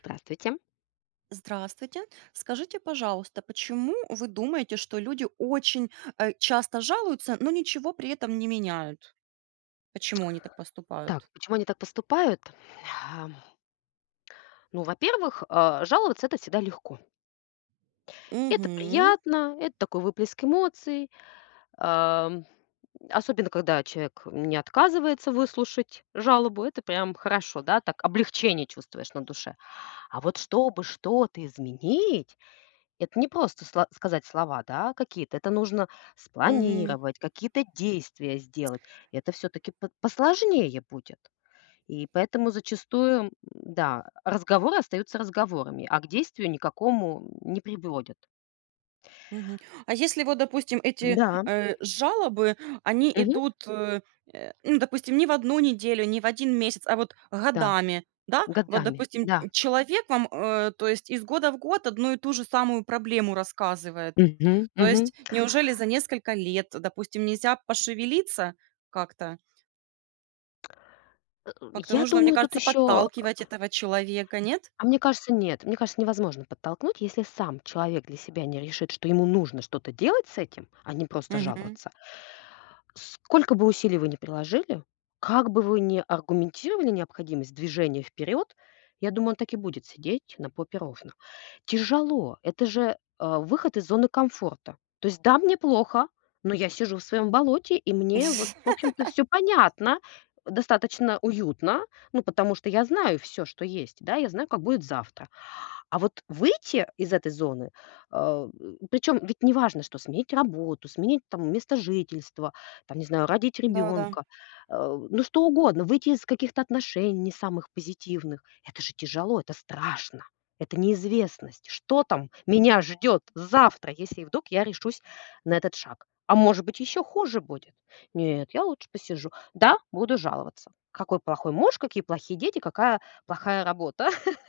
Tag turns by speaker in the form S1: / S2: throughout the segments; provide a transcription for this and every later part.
S1: Здравствуйте.
S2: Здравствуйте. Скажите, пожалуйста, почему вы думаете, что люди очень, часто жалуются, но ничего при этом не меняют? Почему они так
S1: Так,
S2: поступают?
S1: почему они так поступают? Ам, ну, во-первых, жаловаться- это всегда легко. Это
S2: Мгм.
S1: приятно, это такой выплеск эмоций, ам, особенно когда человек не отказывается выслушать жалобу, это прям хорошо, да, так облегчение чувствуешь на душе. А вот чтобы что-то изменить, это не просто сказать слова, да, какие-то, это нужно спланировать, какие-то действия сделать. Это все-таки посложнее будет. И поэтому зачастую, да, разговоры остаются разговорами, а к действию никакому не приводят.
S2: Мгм. А если вот, допустим, эти,
S1: Да,
S2: жалобы, они
S1: мгм,
S2: идут, ну, допустим, не в одну неделю, не в один месяц, а вот
S1: да,
S2: годами, да? Вот,
S1: годами,
S2: допустим,
S1: да.
S2: человек вам, то есть из года в год одну и ту же самую проблему рассказывает.
S1: Мгм,
S2: То
S1: мгм.
S2: есть неужели за несколько лет, допустим, нельзя пошевелиться как-то?
S1: Э,
S2: Как-то
S1: я
S2: нужно, мне
S1: думаю, тут
S2: кажется,
S1: еще
S2: подталкивать этого человека, нет?
S1: мне кажется, нет. Мне кажется, невозможно подтолкнуть, если сам человек для себя не решит, что ему нужно что-то делать с этим, а не просто
S2: Мгм.
S1: жаловаться. Сколько бы усилий вы ни приложили, как бы вы ни аргументировали необходимость движения вперед, я думаю, он так и будет сидеть на попе ровно. Тяжело. Это же, выход из зоны комфорта. То есть, да, мне плохо, но я сижу в своем болоте, и мне вот, в общем-то, все понятно, достаточно уютно, ну, потому что я знаю все, что есть, да, я знаю, как будет завтра. А вот выйти из этой зоны, а, причем ведь неважно, что сменить работу, сменить там место жительства, там, не знаю, родить
S2: Да-да.
S1: ребенка, ну что угодно, выйти из каких-то отношений не самых позитивных. Это же тяжело, это страшно, это неизвестность. Что там меня ждет завтра, если вдруг я решусь на этот шаг? А может быть, еще хуже будет? Нет, я лучше посижу. Да, буду жаловаться. Какой плохой муж, какие плохие дети, какая плохая работа.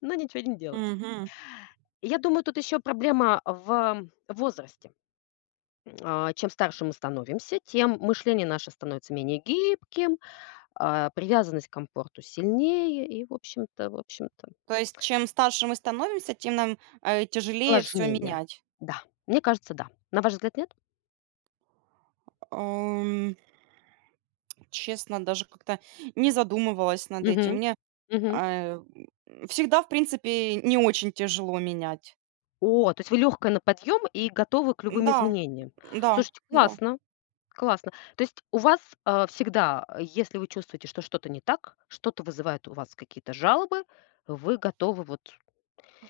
S1: Но ничего не делать.
S2: Мгм.
S1: Я думаю, тут еще проблема в возрасте. Чем старше мы становимся, тем мышление наше становится менее гибким, привязанность к комфорту сильнее и, в общем-то,
S2: То есть чем старше мы становимся, тем нам, тяжелее все
S1: сложнее.
S2: менять.
S1: Да, мне кажется, да. На ваш взгляд, нет?
S2: Ам, Честно, даже как-то не задумывалась над этим.
S1: Мгм,
S2: Мне,
S1: мгм.
S2: э, всегда, в принципе, не очень тяжело менять.
S1: О, то есть вы легкая на подъем и готовы к любым
S2: Да,
S1: изменениям.
S2: да,
S1: Слушайте,
S2: да.
S1: классно, классно. То есть у вас всегда, если вы чувствуете, что что-то не так, что-то вызывает у вас какие-то жалобы, вы готовы вот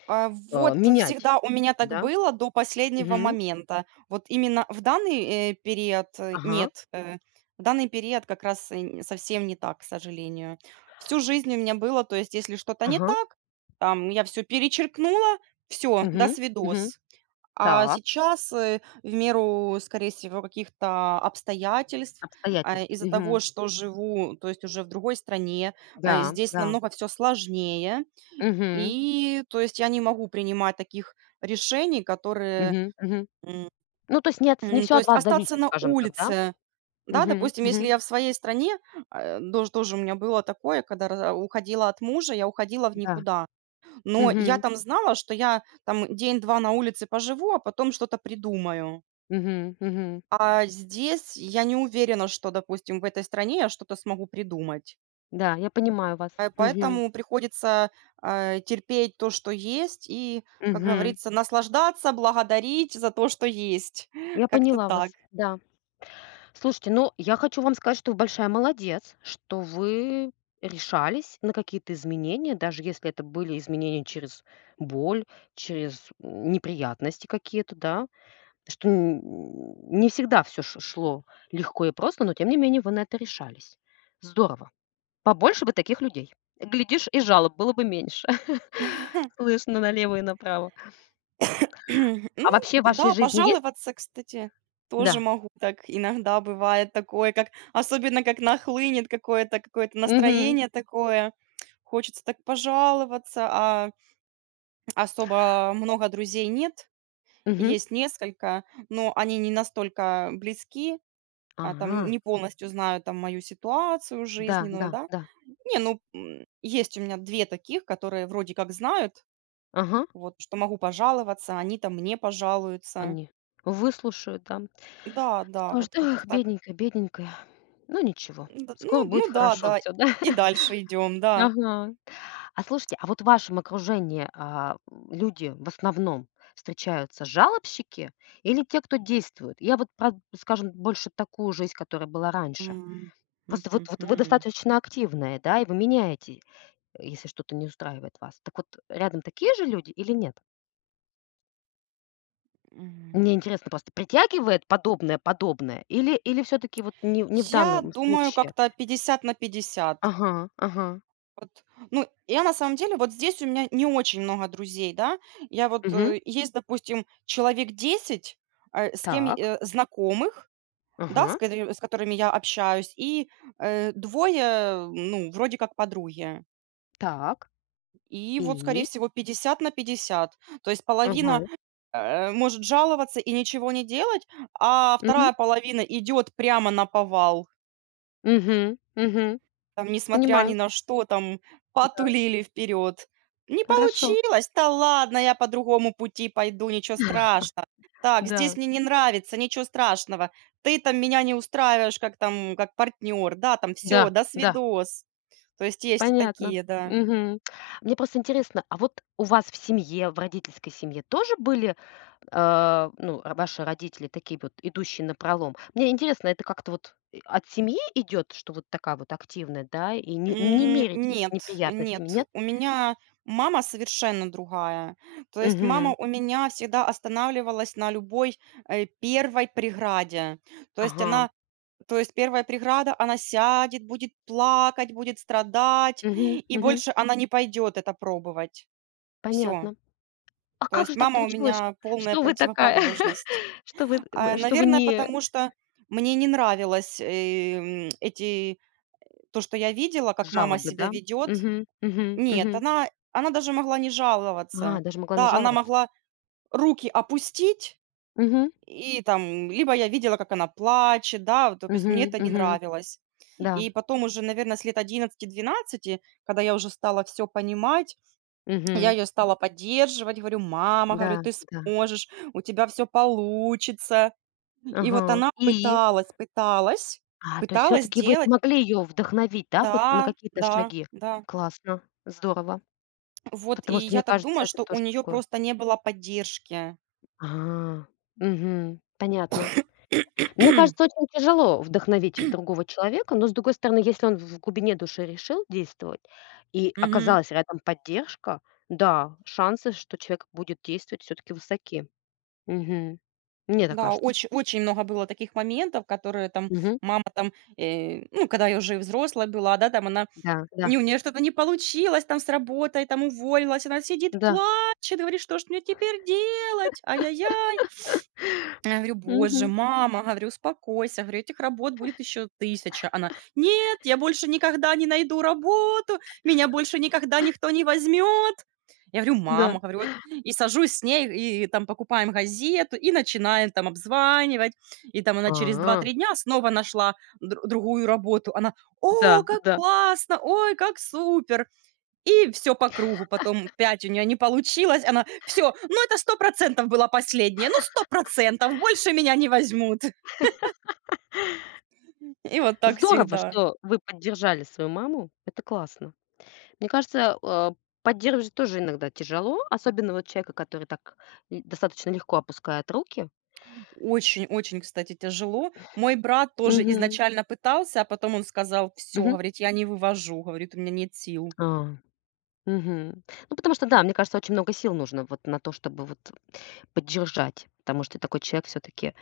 S2: Вот
S1: Менять,
S2: всегда у меня так
S1: да?
S2: было до последнего
S1: Мгм.
S2: момента. Вот именно в данный, период,
S1: Ага,
S2: нет, в данный период как раз и н совсем не так, к сожалению. Всю жизнь у меня было, то есть если что-то не
S1: ага.
S2: так, там я все перечеркнула, все. До
S1: Мгм, мгм.
S2: свидос. А
S1: Так.
S2: сейчас, в меру, скорее всего, каких-то обстоятельств,
S1: Обстоятельств.
S2: из-за того,
S1: Мгм.
S2: что живу, то есть уже в другой стране,
S1: Да,
S2: здесь
S1: да.
S2: намного все сложнее.
S1: Мгм,
S2: И, то есть, я не могу принимать таких решений, которые,
S1: мгм, мгм.
S2: м,
S1: Ну, то есть нет, не все
S2: то
S1: от
S2: есть
S1: вас
S2: остаться
S1: зависит,
S2: на
S1: скажем так, да?
S2: улице. Да,
S1: Мгм,
S2: допустим,
S1: мгм.
S2: если я в своей стране, э, дож тоже у меня было такое, когда раз уходила от мужа, я уходила в
S1: Да.
S2: никуда. Но я
S1: Мгм,
S2: там знала, что я там день-два на улице поживу, а потом что-то придумаю.
S1: мгм, мгм.
S2: А здесь я не уверена, что, допустим, в этой стране я что-то смогу придумать.
S1: Да, я понимаю вас. Мгм,
S2: Поэтому приходится, терпеть то, что есть, и, как
S1: мгм.
S2: говорится, наслаждаться, благодарить за то, что есть.
S1: Я
S2: Как-то
S1: поняла
S2: так.
S1: вас. Да. Слушайте, ну, я хочу вам сказать, что вы большая молодец, что вы решались на какие-то изменения, даже если это были изменения через боль, через неприятности какие-то, да, что не всегда все шло легко и просто, но тем не менее вы на это решались. Здорово. Побольше бы таких людей. Глядишь, и жалоб было бы меньше. Слышно налево и направо. А
S2: Ну
S1: вообще в вашей
S2: да,
S1: жизни есть?
S2: пожаловаться, кстати, тоже
S1: Да.
S2: могу так. Иногда бывает такое, как особенно как нахлынет какое-то какое-то
S1: Угу.
S2: настроение такое. Хочется так пожаловаться, а особо много друзей нет.
S1: Угу.
S2: Есть несколько, но они не настолько близки. Там
S1: Ага.
S2: не полностью знаю там мою ситуацию
S1: Да, да,
S2: жизненную, да.
S1: да.
S2: Не, ну, есть у меня 2 таких, которые вроде как знают,
S1: Ага.
S2: вот, что могу пожаловаться, они там мне пожалуются.
S1: Они выслушают, да,
S2: Да, да,
S1: скажут:
S2: вот как-то
S1: "Эх,
S2: так.
S1: бедненькая, бедненькая". Ну ничего,
S2: н Да, ну
S1: скоро будет
S2: ну да,
S1: хорошо
S2: да,
S1: все, да?
S2: и дальше идем, да.
S1: Ага. А слушайте, а вот в вашем окружении, люди в основном встречаются жалобщики или те, кто действует? Я вот про, скажем, больше такую жизнь, которая была раньше.
S2: М. Хм,
S1: Просто
S2: хм,
S1: вот вы
S2: хм.
S1: достаточно активная, да, и вы меняете, если что-то не устраивает вас. Так вот, рядом такие же люди или нет?
S2: М.
S1: Мне интересно просто, притягивает подобное или все таки вот не в
S2: Я
S1: данном
S2: думаю,
S1: случае?
S2: как-то 50 на 50.
S1: Ага, ага.
S2: Вот. Ну, я на самом деле вот здесь у меня не очень много друзей, да.
S1: Мгм.
S2: Есть, допустим, человек 10, с кем,
S1: Так.
S2: знакомых, да,
S1: Ага.
S2: с которыми я общаюсь, и, 2, ну, вроде как подруги.
S1: Так.
S2: И вот,
S1: И?
S2: скорее всего, 50 на 50. То есть
S1: Ага.
S2: половина, может жаловаться и ничего не делать, а
S1: Мгм.
S2: вторая половина идет прямо на повал.
S1: Мгм. Мгм.
S2: Там, несмотря ни
S1: Понимаю.
S2: на что, там
S1: Да.
S2: потулили вперед. Не
S1: Хорошо.
S2: получилось, да ладно, я по другому пути пойду, ничего страшного. Так,
S1: Да.
S2: здесь мне не нравится, ничего страшного. Ты там меня не устраиваешь как там, как партнер, да, там
S1: Да.
S2: все, до
S1: Да.
S2: свидос. То есть есть и
S1: Понятно.
S2: такие, да.
S1: Мгм. Мне просто интересно, а вот у вас в семье, в родительской семье тоже были ну, р ваши родители такие вот, идущие на пролом. Мне интересно, это как-то вот, от семьи идет, что вот такая вот активная, да, и не меритесь
S2: Нет,
S1: неприятностями,
S2: нет,
S1: нет?
S2: у меня мама совершенно другая. То есть
S1: Мгм.
S2: мама у меня всегда останавливалась на любой первой преграде. То есть
S1: Ага.
S2: она То есть первая преграда, она сядет, будет плакать, будет страдать,
S1: Мгм,
S2: и
S1: мгм.
S2: больше она не пойдет это пробовать. Все.
S1: Понятно. А
S2: То
S1: как
S2: есть
S1: же так
S2: мама у
S1: получилось,
S2: меня полная
S1: что вы такая,
S2: противоположность.
S1: что вы
S2: Наверное,
S1: не
S2: потому что мне не нравилось, эти то, что я видела, как мама
S1: жалобы,
S2: себя
S1: да?
S2: ведет.
S1: Мгм, мгм,
S2: Нет,
S1: мгм.
S2: она даже могла не
S1: А,
S2: жаловаться.
S1: даже могла не
S2: Да, она
S1: жаловаться.
S2: могла руки опустить,
S1: Мгм,
S2: и там либо я видела, как она плачет, да, вот, то есть мне
S1: мгм,
S2: это не
S1: мгм.
S2: нравилось.
S1: Да.
S2: И потом уже, наверное, с лет 11-12, когда я уже стала все понимать, я
S1: Мгм.
S2: ее стала поддерживать. Говорю: "Мама, —
S1: Да,
S2: говорю, — ты
S1: да.
S2: сможешь, у тебя все получится". И вот
S1: Ага.
S2: она
S1: И?
S2: пыталась, пыталась,
S1: А, то есть все
S2: пыталась
S1: таки вы
S2: делать.
S1: смогли ее вдохновить, да, хоть на
S2: Да,
S1: какие-то
S2: да,
S1: шаги?
S2: да.
S1: Классно, здорово.
S2: Вот, и
S1: Потому что,
S2: я
S1: мне
S2: так
S1: кажется,
S2: думаю,
S1: это
S2: что у
S1: тоже
S2: нее
S1: такое.
S2: просто не было поддержки.
S1: А, мгм, понятно. Мне кажется, очень тяжело вдохновить другого человека, но, с другой стороны, если он в глубине души решил действовать и
S2: Мгм.
S1: оказалась рядом поддержка, да, шансы, что человек будет действовать, все таки высоки. Мгм. Мне так
S2: Да,
S1: кажется.
S2: очень очень много было таких моментов, которые там
S1: Мгм.
S2: мама там, ну, когда я уже и взрослая была, да, там она
S1: Да, да,
S2: Не, у нее что-то не получилось там с работой, там уволилась. Она сидит,
S1: да.
S2: плачет, говорит: "Что ж мне теперь делать? Ай-яй-яй". Я говорю: "Боже,
S1: Мгм.
S2: мама, говорю, успокойся, говорю, этих работ будет еще тысяча". Она: "Нет, я больше никогда не найду работу, меня больше никогда никто не возьмет". Я говорю:
S1: Да.
S2: "Мама", говорю, вот и сажусь с ней, и там покупаем газету, и начинаем там обзванивать. И там она через
S1: А,
S2: 2-3 дня снова нашла другую работу. Она:
S1: да,
S2: "О, как
S1: да.
S2: классно! Ой, как супер!" И все по кругу. Потом 5 у нее не получилось. Она: все, ну это сто процентов была последняя, ну сто процентов больше меня не возьмут". И вот так
S1: Здорово,
S2: всегда.
S1: что вы поддержали свою маму. Это классно. Мне кажется, поддерживать тоже иногда тяжело, особенно вот человека, который так достаточно легко опускает руки.
S2: Очень-очень, кстати, тяжело. Мой брат тоже
S1: Мгм.
S2: изначально пытался, а потом он сказал: все,
S1: Мгм.
S2: говорит, — я не вывожу, — говорит, — у меня нет сил".
S1: А, мгм. Ну, потому что, да, мне кажется, очень много сил нужно вот на то, чтобы вот поддержать, потому что такой человек все-таки,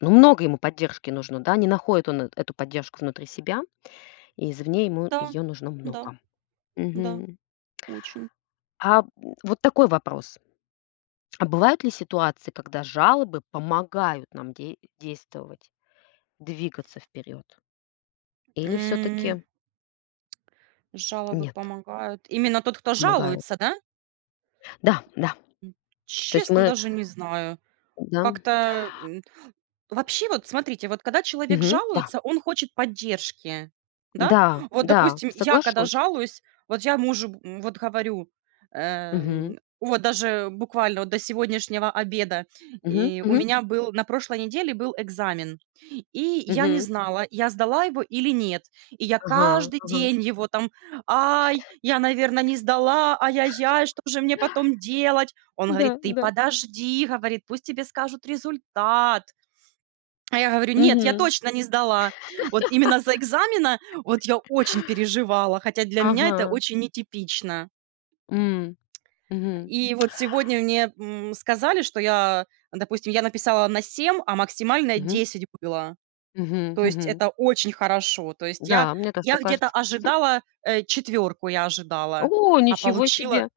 S1: ну, много ему поддержки нужно, да, не находит он эту поддержку внутри себя, и извне ему
S2: Да,
S1: ее нужно
S2: да,
S1: много.
S2: да,
S1: Мгм.
S2: очень.
S1: А м, вот такой вопрос. А бывают ли ситуации, когда жалобы помогают нам действовать, двигаться вперед? Или
S2: М,
S1: все-таки
S2: Жалобы
S1: нет,
S2: помогают. Именно тот, кто
S1: помогают?
S2: жалуется, да?
S1: Да, да.
S2: М,
S1: То есть
S2: Честно,
S1: мы,
S2: даже не знаю.
S1: да,
S2: Как-то, вообще, вот смотрите, вот когда человек
S1: мгм, да,
S2: жалуется, он хочет поддержки, да.
S1: да,
S2: Вот,
S1: да,
S2: допустим, я когда
S1: соглашусь.
S2: жалуюсь, вот я мужу, вот говорю,
S1: Мгм,
S2: вот даже буквально вот до сегодняшнего обеда,
S1: мгм,
S2: и у
S1: мгм,
S2: меня был на прошлой неделе был экзамен, и я не
S1: мгм,
S2: знала, я сдала его или нет. И я
S1: ага,
S2: каждый
S1: ага,
S2: день его там: "Ай, я, наверное, не сдала, ай-яй-яй, что же мне потом делать?" Он говорит:
S1: да,
S2: "Ты
S1: да,
S2: подожди, — говорит, — пусть тебе скажут результат". А я говорю: "Нет, я
S1: мгм,
S2: точно не сдала". Вот именно за экзамена вот я очень переживала, хотя для меня
S1: ага,
S2: это очень нетипично.
S1: м, мгм,
S2: И вот сегодня мне, сказали, что я, допустим, я написала на 7, а максимальная
S1: мгм,
S2: 10 было.
S1: мгм,
S2: То есть
S1: мгм.
S2: это очень хорошо. То есть я
S1: Да, мне тоже
S2: я
S1: так
S2: где-то
S1: кажется.
S2: ожидала, четверку я ожидала,
S1: О,
S2: а
S1: ничего
S2: получила
S1: себе!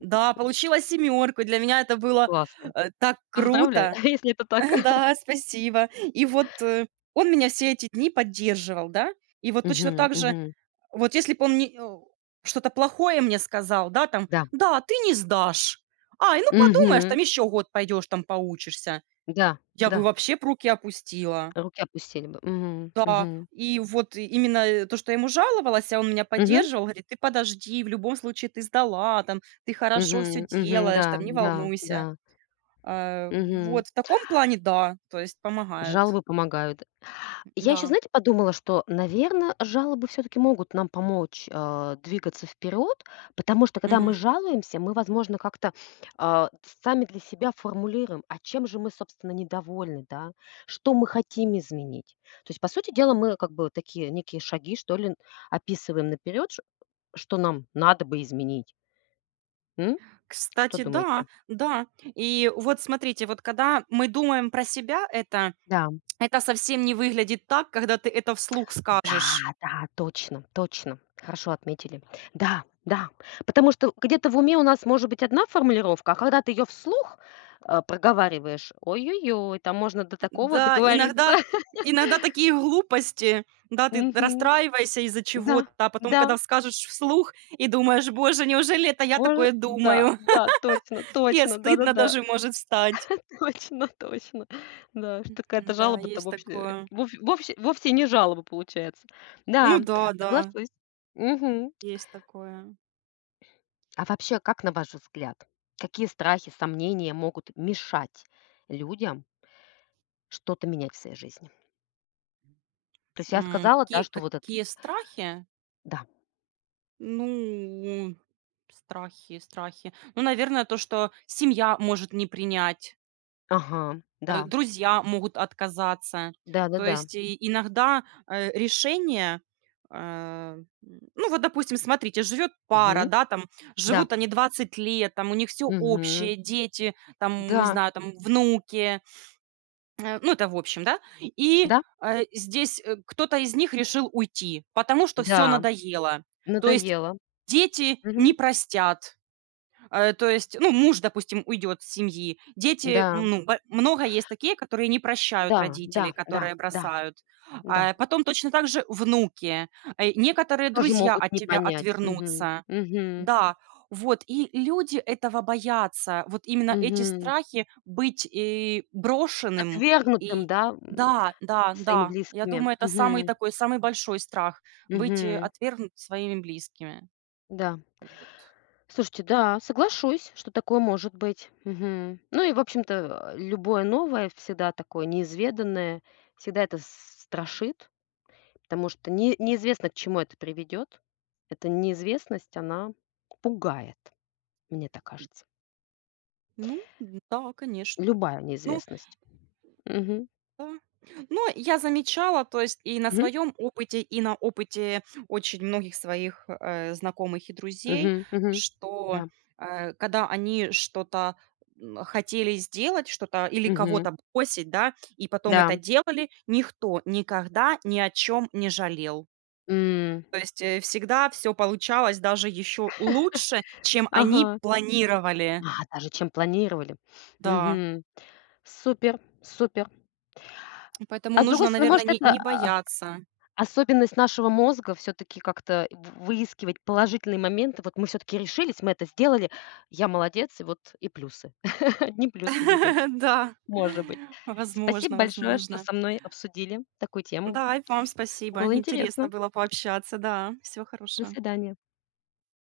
S2: да, получила семерку. Для меня это было,
S1: Классно.
S2: так
S1: Поздравляю,
S2: круто.
S1: если это так.
S2: Да, спасибо. И вот, он меня все эти дни поддерживал, да. И вот точно
S1: Мгм,
S2: так же,
S1: мгм.
S2: вот если бы он не о что-то плохое мне сказал, да, там:
S1: Да.
S2: "Да, ты не сдашь. Ай, ну подумаешь, там
S1: Мгм.
S2: еще год пойдешь, там поучишься".
S1: Да,
S2: Я бы
S1: да,
S2: вообще б руки опустила.
S1: руки опустили бы. Мгм,
S2: Да,
S1: мгм.
S2: и вот именно, то, что я ему жаловалась, а он меня
S1: Мгм,
S2: поддерживал, говорит: "Ты подожди, в любом случае ты сдала, там, ты хорошо все
S1: мгм, мгм.
S2: делаешь,
S1: Да,
S2: там, не
S1: да,
S2: волнуйся".
S1: да. Мгм.
S2: Вот в таком плане, да, то есть помогают,
S1: Жалобы помогают. Я еще,
S2: да.
S1: знаете, подумала, что, наверное, жалобы все-таки могут нам помочь, двигаться вперед, потому что, когда мы
S2: Мгм.
S1: жалуемся, мы, возможно, как-то, а, сами для себя формулируем, а чем же мы, собственно, недовольны, да, что мы хотим изменить. То есть, по сути дела, мы как бы такие некие шаги, что ли, описываем наперед. Что нам надо бы изменить. М? Что
S2: Кстати, да,
S1: думаете?
S2: да. И вот смотрите, вот когда мы думаем про себя, это
S1: Да.
S2: это совсем не выглядит так, когда ты это вслух скажешь.
S1: Да, да, точно, точно. Хорошо отметили. Да, да. Потому что где-то в уме у нас может быть одна формулировка, а когда ты ее вслух, проговариваешь, ой-ой-ой, там можно до такого
S2: Да,
S1: договориться.
S2: иногда иногда такие глупости. Да, ты
S1: Мгм.
S2: расстраиваешься из-за
S1: Да,
S2: чего-то, а потом,
S1: да,
S2: когда скажешь вслух и думаешь: "Боже, неужели это я
S1: боже,
S2: такое
S1: да,
S2: думаю?"
S1: да, точно,
S2: И
S1: точно,
S2: стыдно
S1: да-да-да.
S2: даже может стать.
S1: Точно, точно. Да, что какая-то
S2: Да,
S1: жалоба-то
S2: есть
S1: вовсе
S2: такое.
S1: вов вовсе вовсе не жалоба получается.
S2: Ну
S1: Да,
S2: да, да,
S1: соглашусь. Мгм.
S2: есть такое.
S1: А вообще, как на ваш взгляд, какие страхи, сомнения могут мешать людям что-то менять в своей жизни? То есть я сказала, да,
S2: Какие
S1: что вот этот
S2: какие страхи?
S1: да.
S2: Ну, страхи, страхи. Ну, наверное, то, что семья может не принять,
S1: Ага, да.
S2: друзья могут отказаться. То
S1: Да-да-да.
S2: есть и иногда решение, э, м, ну вот, допустим, смотрите, живет пара,
S1: Мгм.
S2: да, там
S1: Да.
S2: живут они 20 лет, там у них все
S1: Мгм.
S2: общее, дети, там, не
S1: Да.
S2: знаю, там внуки, ну это в общем, да, и
S1: Да.
S2: здесь кто-то из них решил уйти, потому что все
S1: Да.
S2: надоело. То есть
S1: Надоело.
S2: дети не
S1: Мгм.
S2: простят. То есть, ну, муж, допустим, уйдет с семьи. Дети,
S1: Да.
S2: ну, б много есть такие, которые не прощают
S1: Да. Да.
S2: родителей,
S1: Да.
S2: которые
S1: Да.
S2: бросают.
S1: Да.
S2: Потом точно так же внуки. Некоторые
S1: Тоже
S2: друзья
S1: могут
S2: от
S1: не
S2: тебя
S1: понять. Мгм.
S2: отвернутся.
S1: Мгм.
S2: Да, вот. И люди этого боятся. Вот именно эти
S1: Мгм.
S2: страхи быть, брошенным.
S1: Отвергнутым,
S2: И
S1: да,
S2: да, да,
S1: своими
S2: да. Я
S1: близкими.
S2: думаю, это самый
S1: Мгм.
S2: такой, самый большой страх — быть,
S1: Мгм.
S2: отвергнут своими близкими.
S1: Да.
S2: Вот.
S1: Слушайте, да, соглашусь, что такое может быть. Мгм. Ну и, в общем-то, любое новое всегда такое неизведанное, всегда это с страшит, потому что не неизвестно, к чему это приведет. Эта неизвестность, она пугает, мне так кажется.
S2: Ну да, конечно.
S1: Любая
S2: Ну
S1: неизвестность. Мгм.
S2: да. Но я замечала, то есть и на
S1: Мгм.
S2: своем опыте, и на опыте очень многих своих, знакомых и друзей,
S1: Мгм. Мгм.
S2: что,
S1: Да.
S2: когда они что-то, хотели сделать, что-то или
S1: Мгм.
S2: кого-то бросить, да, и потом
S1: Да,
S2: это делали, никто никогда ни о чем не жалел.
S1: м.
S2: То есть, всегда все получалось даже еще лучше, чем они
S1: Ага.
S2: планировали.
S1: А, даже чем планировали.
S2: Да,
S1: Мгм. Супер, супер.
S2: поэтому
S1: А с другой
S2: нужно,
S1: стороны,
S2: наверное,
S1: может,
S2: не
S1: это,
S2: не бояться.
S1: особенность нашего мозга все таки как-то в выискивать положительные моменты. Вот мы все таки решились, мы это сделали, я молодец, и вот и плюсы. Одни плюсы видим,
S2: Да,
S1: может быть. Спасибо
S2: возможно,
S1: большое, что
S2: возможно.
S1: со мной обсудили такую тему.
S2: Да, и вам спасибо.
S1: Было интересно.
S2: Интересно было пообщаться. Да, всего
S1: До
S2: хорошего.
S1: свидания.